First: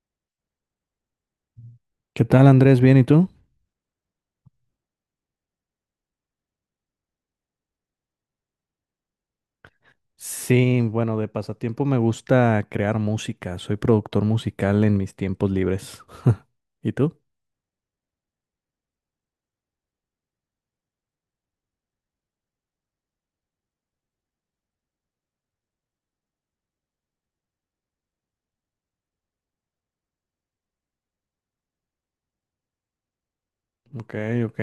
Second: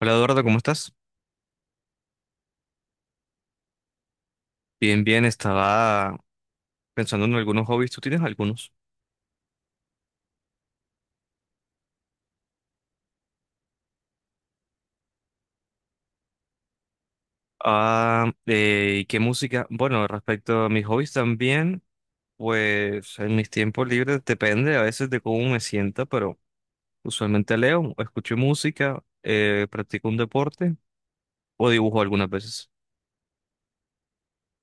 Hola Eduardo, ¿cómo estás? ¿Qué tal, Andrés? ¿Bien y tú? Bien, bien, estaba pensando en algunos hobbies, ¿tú tienes algunos? Sí, bueno, de pasatiempo me gusta crear música. Soy productor musical en mis tiempos libres. ¿Y tú? ¿Y qué música? Bueno, respecto a mis hobbies también, pues en mis tiempos libres depende a veces de cómo me sienta, pero usualmente leo, escucho música, practico un deporte o dibujo algunas veces. Ok, ok.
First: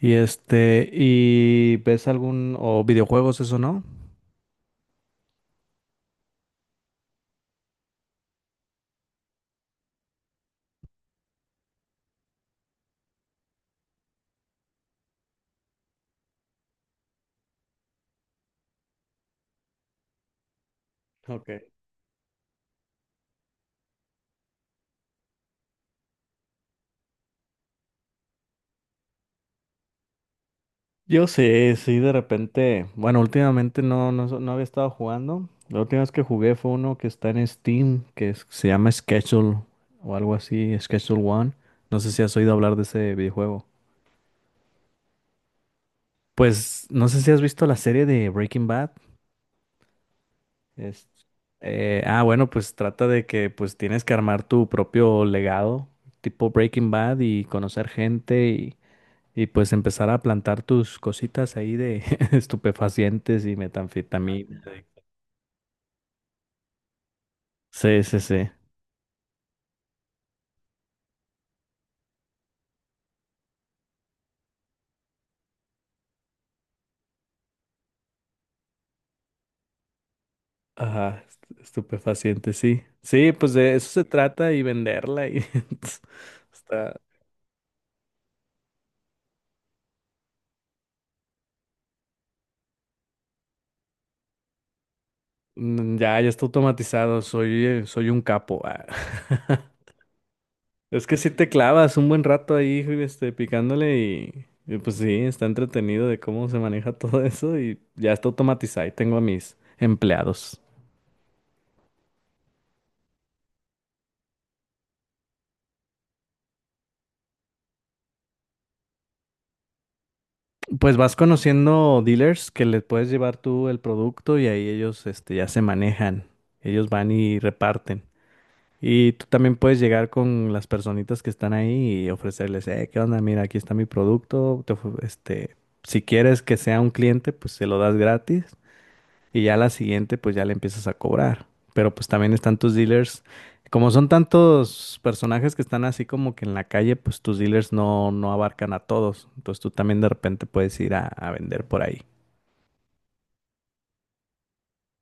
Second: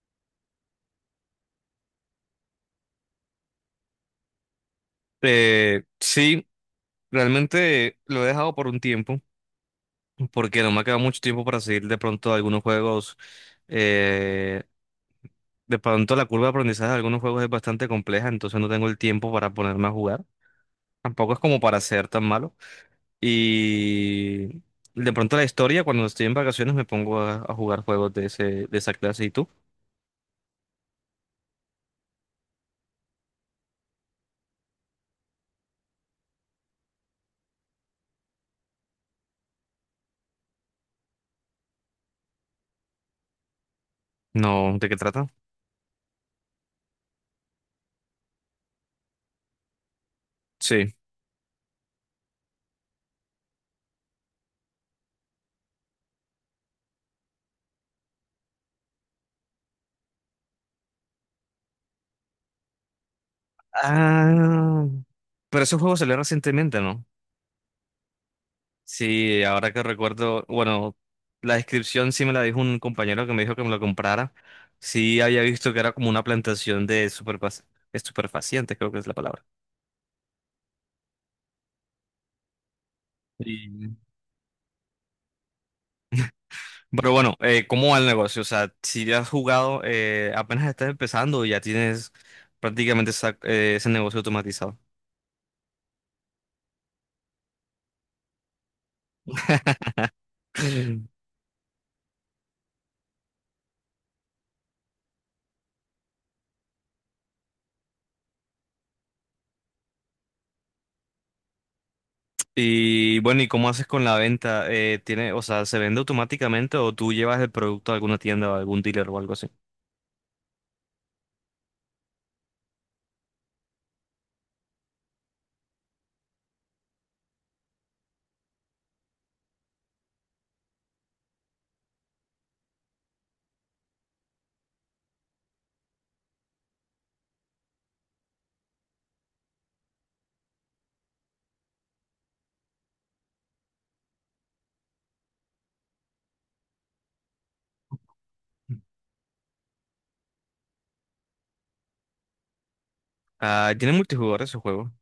Y ¿y ves algún o videojuegos eso no? Sí, realmente lo he dejado por un tiempo, porque no me ha quedado mucho tiempo para seguir de pronto algunos juegos. eh, De pronto la curva de aprendizaje de algunos juegos es bastante compleja, entonces no tengo el tiempo para ponerme a jugar. Tampoco es Ok. como para ser tan malo. Y de pronto la historia, cuando estoy en vacaciones, me pongo a jugar juegos de ese, de esa clase. ¿Y tú? Yo sí, sí, de repente, bueno, últimamente no, no, no había estado jugando. La última vez que jugué fue uno que está en Steam, se llama Schedule o algo así, Schedule One. No sé si has oído hablar de ese videojuego. No, ¿de qué trata? Pues no sé si has visto la serie de Breaking Bad. Sí. Es- bueno, pues trata de que pues tienes que armar tu propio legado, tipo Breaking Bad, y conocer gente y, pues empezar a plantar tus cositas ahí de estupefacientes y metanfetamina. Ah, pero esos juegos salieron recientemente, ¿no? Sí, sí, sí. Sí, ahora que recuerdo, bueno, la descripción sí me la dijo un compañero que me dijo que me lo comprara. Sí, había visto que era como una plantación de estupefacientes, creo que es la palabra. Ajá, estupefacientes, sí. Sí, pues de eso Sí. se trata y venderla y está, Pero bueno, ¿cómo va el negocio? O sea, si ya has jugado, apenas estás empezando y ya tienes prácticamente ese negocio automatizado. Ya, ya está automatizado. Soy un capo. Ah. Es Mm. que si te clavas un buen rato ahí, picándole y pues sí, está entretenido de cómo se maneja todo eso y ya está automatizado y tengo a mis empleados. Y bueno, ¿y cómo haces con la venta? Tiene, o sea, ¿se vende automáticamente o tú llevas el producto a alguna tienda o a algún dealer o algo así? Pues vas conociendo dealers que les puedes llevar tú el producto y ahí ellos, ya se manejan. Ellos van y reparten. Y tú también puedes llegar con las personitas que están ahí y ofrecerles, ¿qué onda? Mira, aquí está mi producto. Si quieres que sea un cliente, pues se lo das gratis. Y ya la siguiente, pues ya le empiezas a cobrar. Pero pues también están tus dealers. Como son tantos personajes que están así como que en la calle, pues tus dealers no, no abarcan a todos. Entonces tú también de repente puedes ir a vender por ahí. Ah, tiene multijugador ese juego.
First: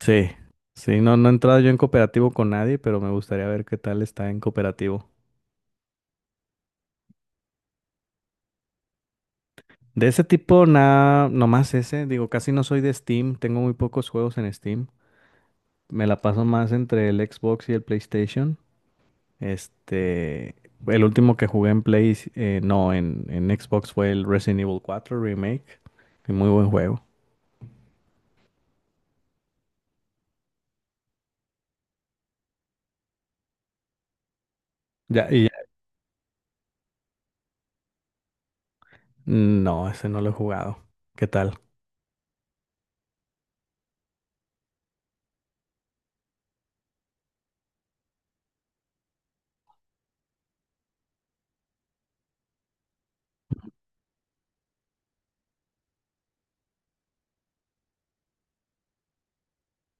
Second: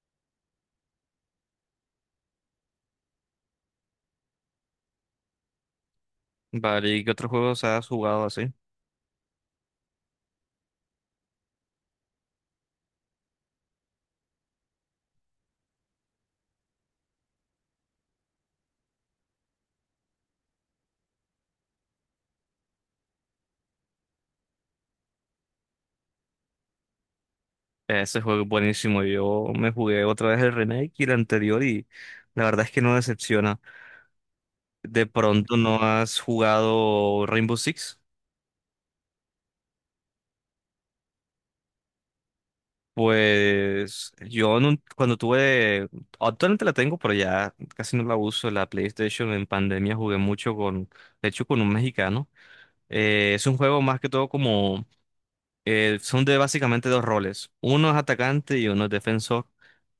Sí, sí, no, no he entrado yo en cooperativo con nadie, pero me gustaría ver qué tal está en cooperativo. Vale, ¿y qué otros juegos has jugado así? De ese tipo, nada, nomás ese. Digo, casi no soy de Steam, tengo muy pocos juegos en Steam. Me la paso más entre el Xbox y el PlayStation. Este, el último que jugué en Play, no, en Xbox fue el Resident Evil 4 Remake. Y muy buen juego. Ese juego es buenísimo. Yo me jugué otra vez el remake y el anterior y la verdad es que no decepciona. ¿De Ya, y pronto ya- no has jugado Rainbow Six? no, ese no lo he jugado. ¿Qué tal? Pues yo en cuando tuve, actualmente la tengo, pero ya casi no la uso, la PlayStation en pandemia jugué mucho con, de hecho con un mexicano. Es un juego más que todo como, son de básicamente dos roles, uno es atacante y uno es defensor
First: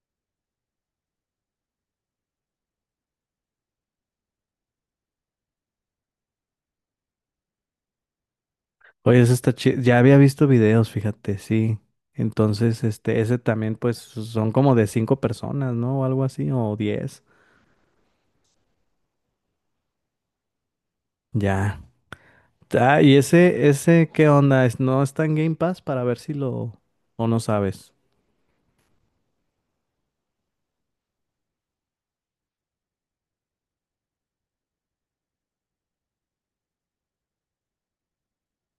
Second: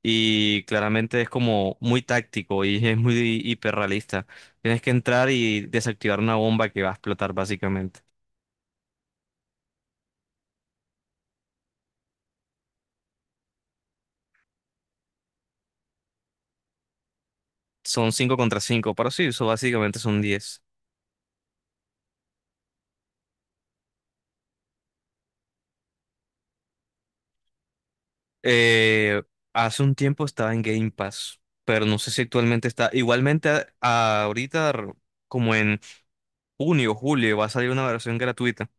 y claramente es como muy táctico y es muy hiperrealista. Tienes que entrar y desactivar una bomba que va a explotar básicamente. Oye, ese está chido. Ya había visto videos, fíjate, sí. Entonces, ese también, pues, son como de cinco personas, ¿no? O algo así, o 10. Son cinco contra cinco, pero sí, eso básicamente son diez. Ya. Ah, y ese, ¿qué onda? ¿No está en Game Pass para ver si lo, o no sabes? Eh, Hace un tiempo estaba en Game Pass, pero no sé si actualmente está. Igualmente, ahorita, como en junio o julio, va a salir una versión gratuita.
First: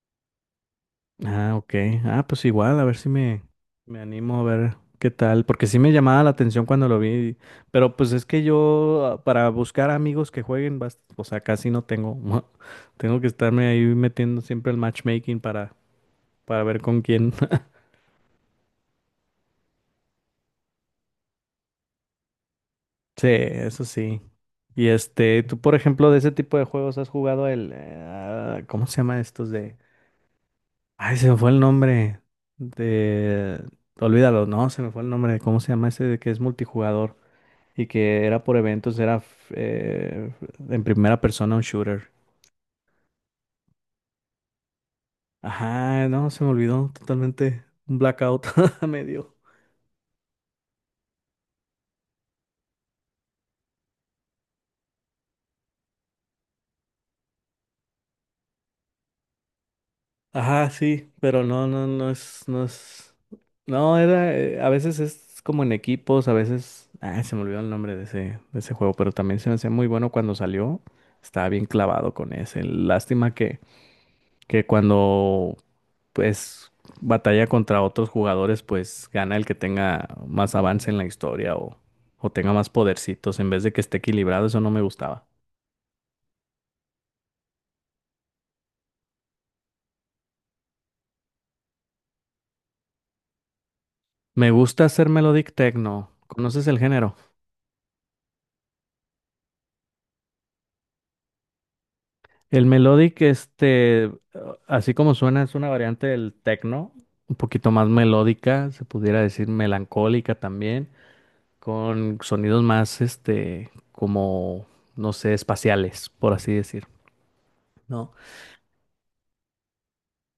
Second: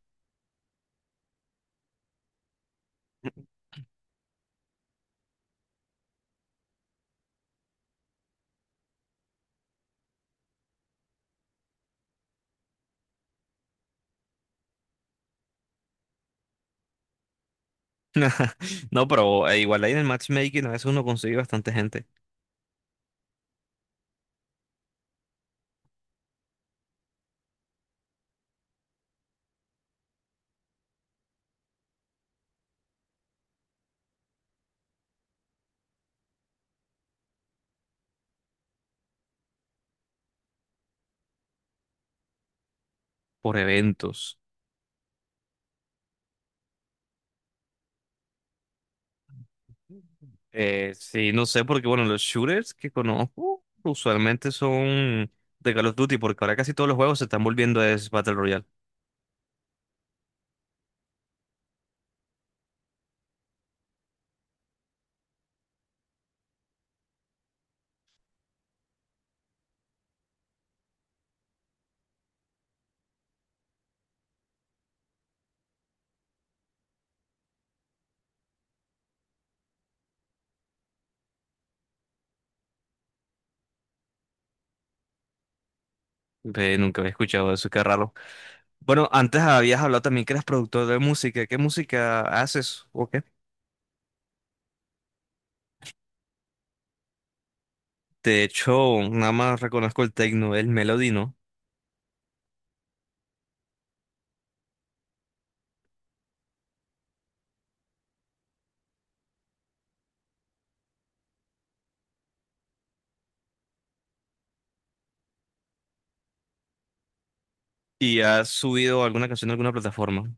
Ah, ok. Ah, pues igual, a ver si me animo a ver qué tal, porque sí me llamaba la atención cuando lo vi, pero pues es que yo para buscar amigos que jueguen, o sea, casi no tengo. Tengo que estarme ahí metiendo siempre el matchmaking para ver con quién. No, pero igual ahí en el matchmaking a veces uno consigue bastante gente Sí, eso sí. Y tú por ejemplo de ese tipo de juegos has jugado el, ¿cómo se llama estos de? Ay, se me fue el nombre de, olvídalo, no, se me fue el nombre. ¿Cómo se llama ese de que es multijugador? Y que era por eventos, en primera persona un shooter. por eventos. Ajá, no, se me olvidó totalmente. Un blackout me dio. Sí, no sé, porque bueno, los shooters que conozco usualmente son de Call of Duty, porque ahora casi todos los juegos se están volviendo es Battle Royale. Ajá, sí, pero no, no, no es, no es. No, era, a veces es como en equipos, a veces. Ah, se me olvidó el nombre de ese, juego, pero también se me hacía muy bueno cuando salió. Estaba bien clavado con ese. Lástima que cuando pues batalla contra otros jugadores, pues gana el que tenga más avance en la historia o tenga más podercitos en vez de que esté equilibrado, eso no me gustaba. Ve, nunca había escuchado eso, qué raro. Bueno, antes habías hablado también que eras productor de música. ¿Qué música haces? Ok. Me gusta hacer melodic techno. ¿Conoces el género? De hecho, nada más reconozco el techno, el Melody, ¿no? El melodic, así como suena, es una variante del techno, un poquito más melódica, se pudiera decir melancólica también, con sonidos más, como, no sé, espaciales, por así decir, ¿no? Y has subido alguna canción a alguna plataforma.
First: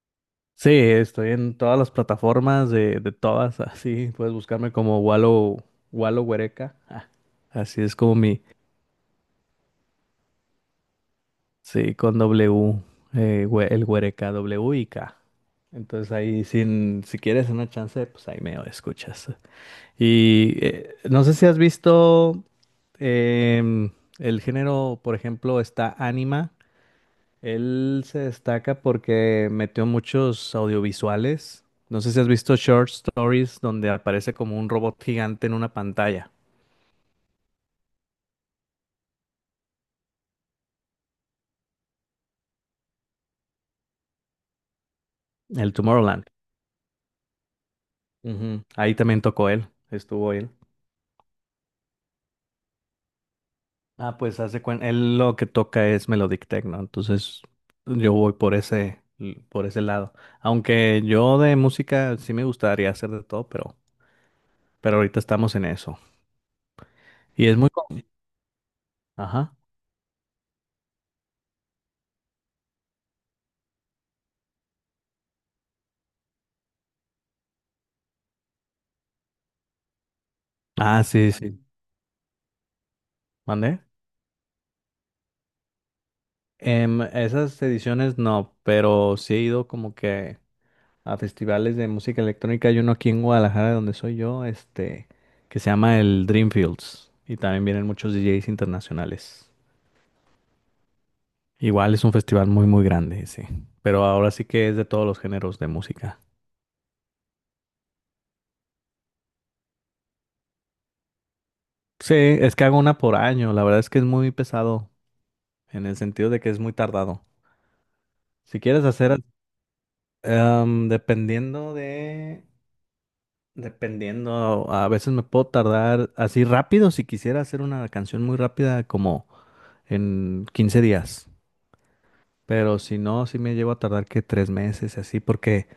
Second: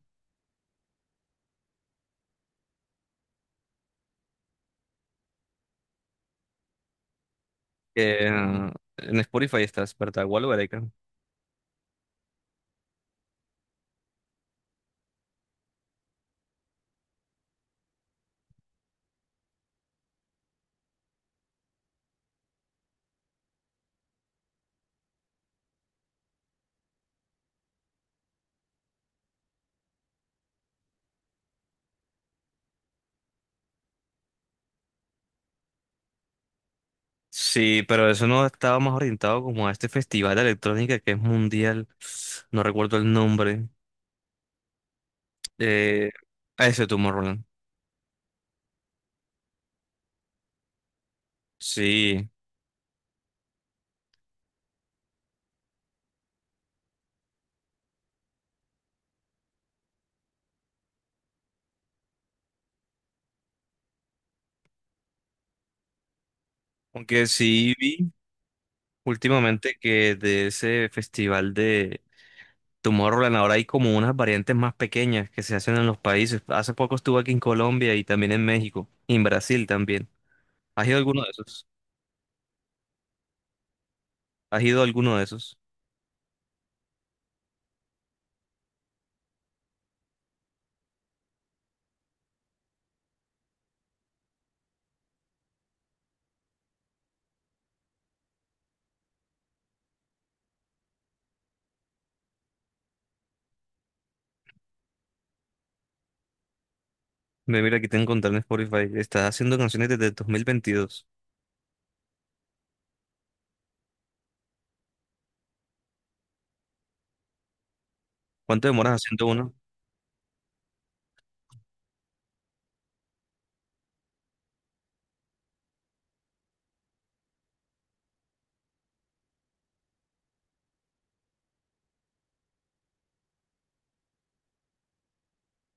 Sí, estoy en todas las plataformas de todas, así puedes buscarme como Walo, Walo Huereca. Ah, así es como Eh, mi, en Spotify estás, ¿verdad? Igual o Gareca. sí, con W, el Huereca, W y K. Entonces ahí, sin, si quieres una chance, pues ahí me escuchas. Y no sé si has visto em, el género, por ejemplo, está Anima. Él se destaca porque metió muchos audiovisuales. No sé si has visto Short Stories donde aparece como un robot gigante en una pantalla. Sí, pero eso no estaba más orientado como a este festival de electrónica que es mundial. No recuerdo el nombre. El Eh, Tomorrowland. a ese Tomorrowland. Ujú. Ahí también tocó él. Estuvo él. Sí, Ah, pues hace cuenta. Él lo que toca es Melodic Techno. Entonces yo voy por ese lado. Aunque yo de música sí me gustaría hacer de todo, pero ahorita estamos en eso. aunque Y es muy... sí co- vi Ajá. últimamente que de ese festival de Tomorrowland ahora hay como unas variantes más pequeñas que se hacen en los países. Hace poco estuve aquí en Colombia y también en México y en Brasil también. ¿Has ido a Ah, alguno de sí, sí. esos? ¿Mandé? ¿Has ido a alguno de esos? Esas ediciones no, pero sí he ido como que a festivales de música electrónica. Hay uno aquí en Guadalajara, donde soy yo, que se llama el Dreamfields. Y también vienen muchos DJs internacionales. Igual es un festival muy, muy grande, sí. Pero ahora sí que es de todos los géneros de música. Me mira aquí te encontré en Spotify. Estás haciendo canciones desde el 2022. Sí, es que hago una por año. La verdad es que es muy pesado, en el sentido de que es muy tardado. Si ¿Cuánto quieres demoras hacer, haciendo uno? Dependiendo de... Dependiendo, a veces me puedo tardar así rápido si quisiera hacer una canción muy rápida como en 15 días. Pero si no, sí me llevo a tardar que 3 meses y así porque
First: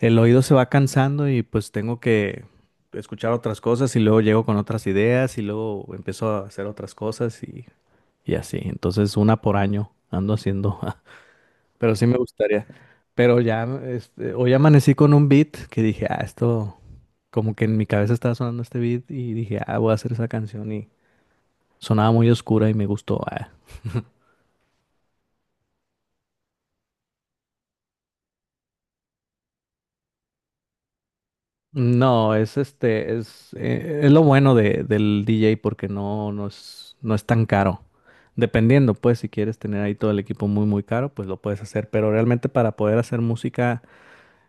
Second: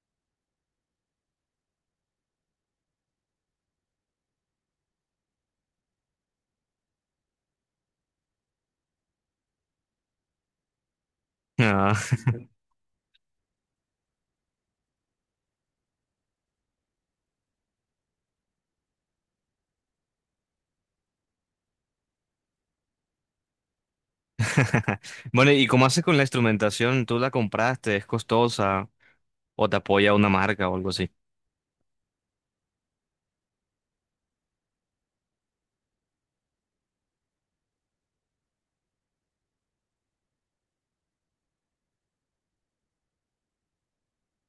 el oído se va cansando y pues tengo que escuchar otras cosas y luego llego con otras ideas y luego empiezo a hacer otras cosas y así. Entonces una por año ando haciendo. Pero sí Ah. me gustaría. Pero ya, hoy amanecí con un beat que dije, ah, esto, como que en mi cabeza estaba sonando este beat y dije, ah, voy a hacer esa canción y sonaba muy oscura y me gustó. Ah. Bueno, ¿y cómo haces con la instrumentación? ¿Tú la compraste? ¿Es costosa? ¿O te apoya una marca o algo así? No, es lo bueno del DJ porque no, no es, no es tan caro. Dependiendo, pues, si quieres tener ahí todo el equipo muy, muy caro, pues lo puedes hacer. Pero realmente para poder hacer música,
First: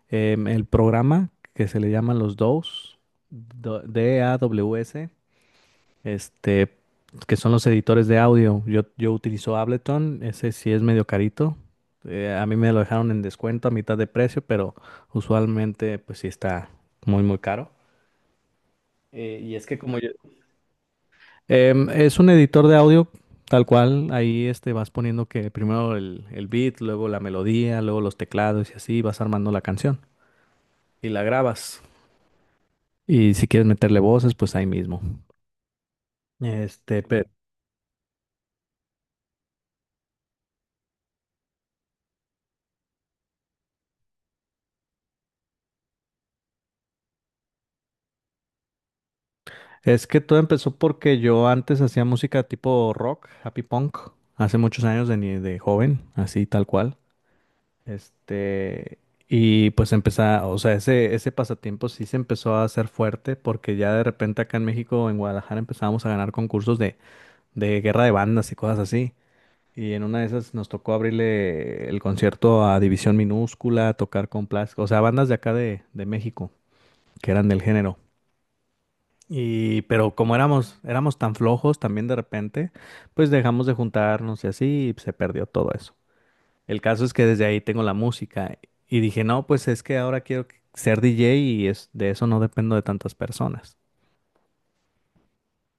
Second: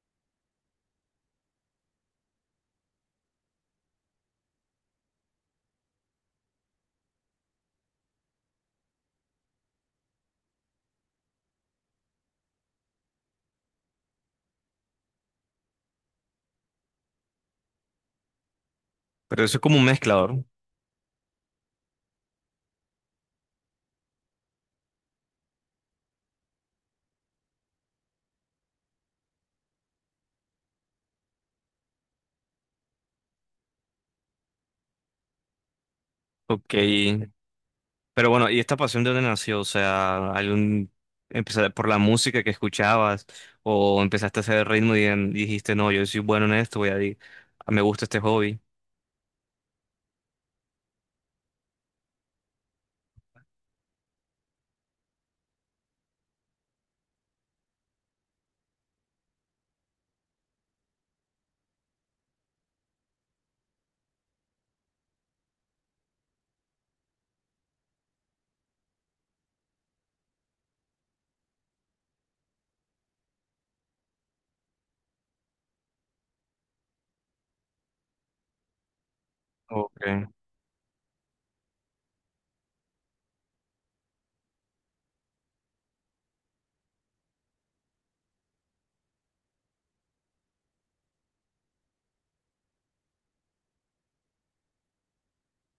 el programa que se le llama los DAWs, DAWS, este, que son los editores de audio. Yo utilizo Ableton, ese sí es medio carito. A mí me lo dejaron en descuento a mitad de precio, pero usualmente pues sí está muy, muy caro. Eh, Pero y eso es es como que un como yo... mezclador. Es un editor de audio tal cual, ahí vas poniendo que primero el beat, luego la melodía, luego los teclados y así vas armando la canción y la grabas. Y si quieres meterle voces, pues ahí mismo. Ok. Este, pe- Pero bueno, ¿y esta pasión de dónde nació? O sea, algún empezar por la música que escuchabas o empezaste a hacer ritmo y, dijiste, no, yo soy bueno en esto, voy a, me gusta este hobby. Es que todo empezó porque yo antes hacía música tipo rock, happy punk, hace muchos años de, ni- de joven, así tal cual. Este, y pues empezaba, o sea, ese pasatiempo sí se empezó a hacer fuerte porque ya de repente acá en México, en Guadalajara, empezábamos a ganar concursos de guerra de bandas y cosas así. Y en una de esas nos tocó abrirle el concierto a División Minúscula, tocar con Plas, o sea, bandas de acá de México, que eran del género. Pero Okay. como éramos tan flojos también de repente, pues dejamos de juntarnos y así y se perdió todo eso. El caso es que desde ahí tengo la música y dije, no, pues es que ahora quiero ser DJ y es, de eso no dependo de tantas personas.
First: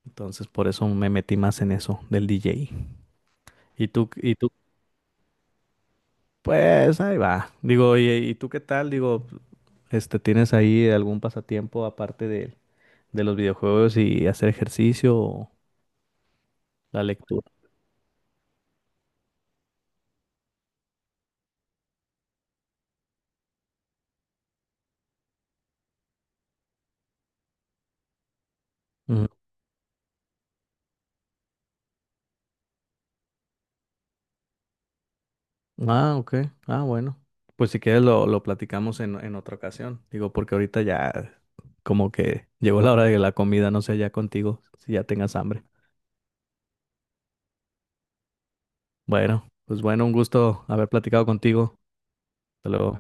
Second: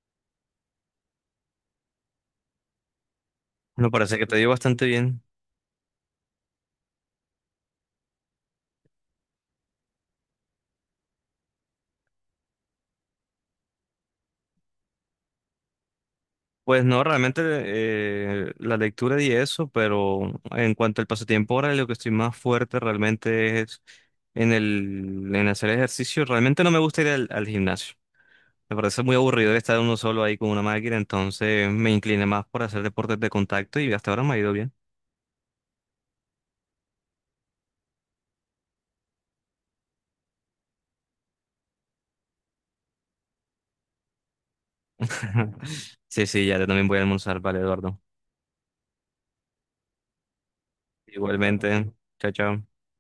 Entonces por eso me metí más en eso del DJ. Y Me tú, parece que y te tú, dio bastante bien. pues ahí va. Digo, ¿y tú qué tal? Digo, ¿tienes ahí algún pasatiempo aparte de los videojuegos y hacer ejercicio o Pues no, la realmente lectura? La lectura y eso, pero en cuanto al pasatiempo ahora, lo que estoy más fuerte realmente es en el en hacer ejercicio. Realmente no me gusta ir al gimnasio. Me parece muy aburrido estar uno solo ahí con una máquina, entonces me incliné más por hacer deportes de contacto y hasta ahora me ha ido bien. Ah, ok. Ah, bueno. Pues si quieres lo platicamos en otra ocasión. Digo, porque ahorita ya como que llegó la hora de la comida, no sé, ya contigo, si ya tengas hambre. Sí, sí, ya yo también voy a almorzar, vale, Eduardo. Bueno, pues bueno, un gusto haber platicado contigo. Igualmente, chao, chao. Hasta luego.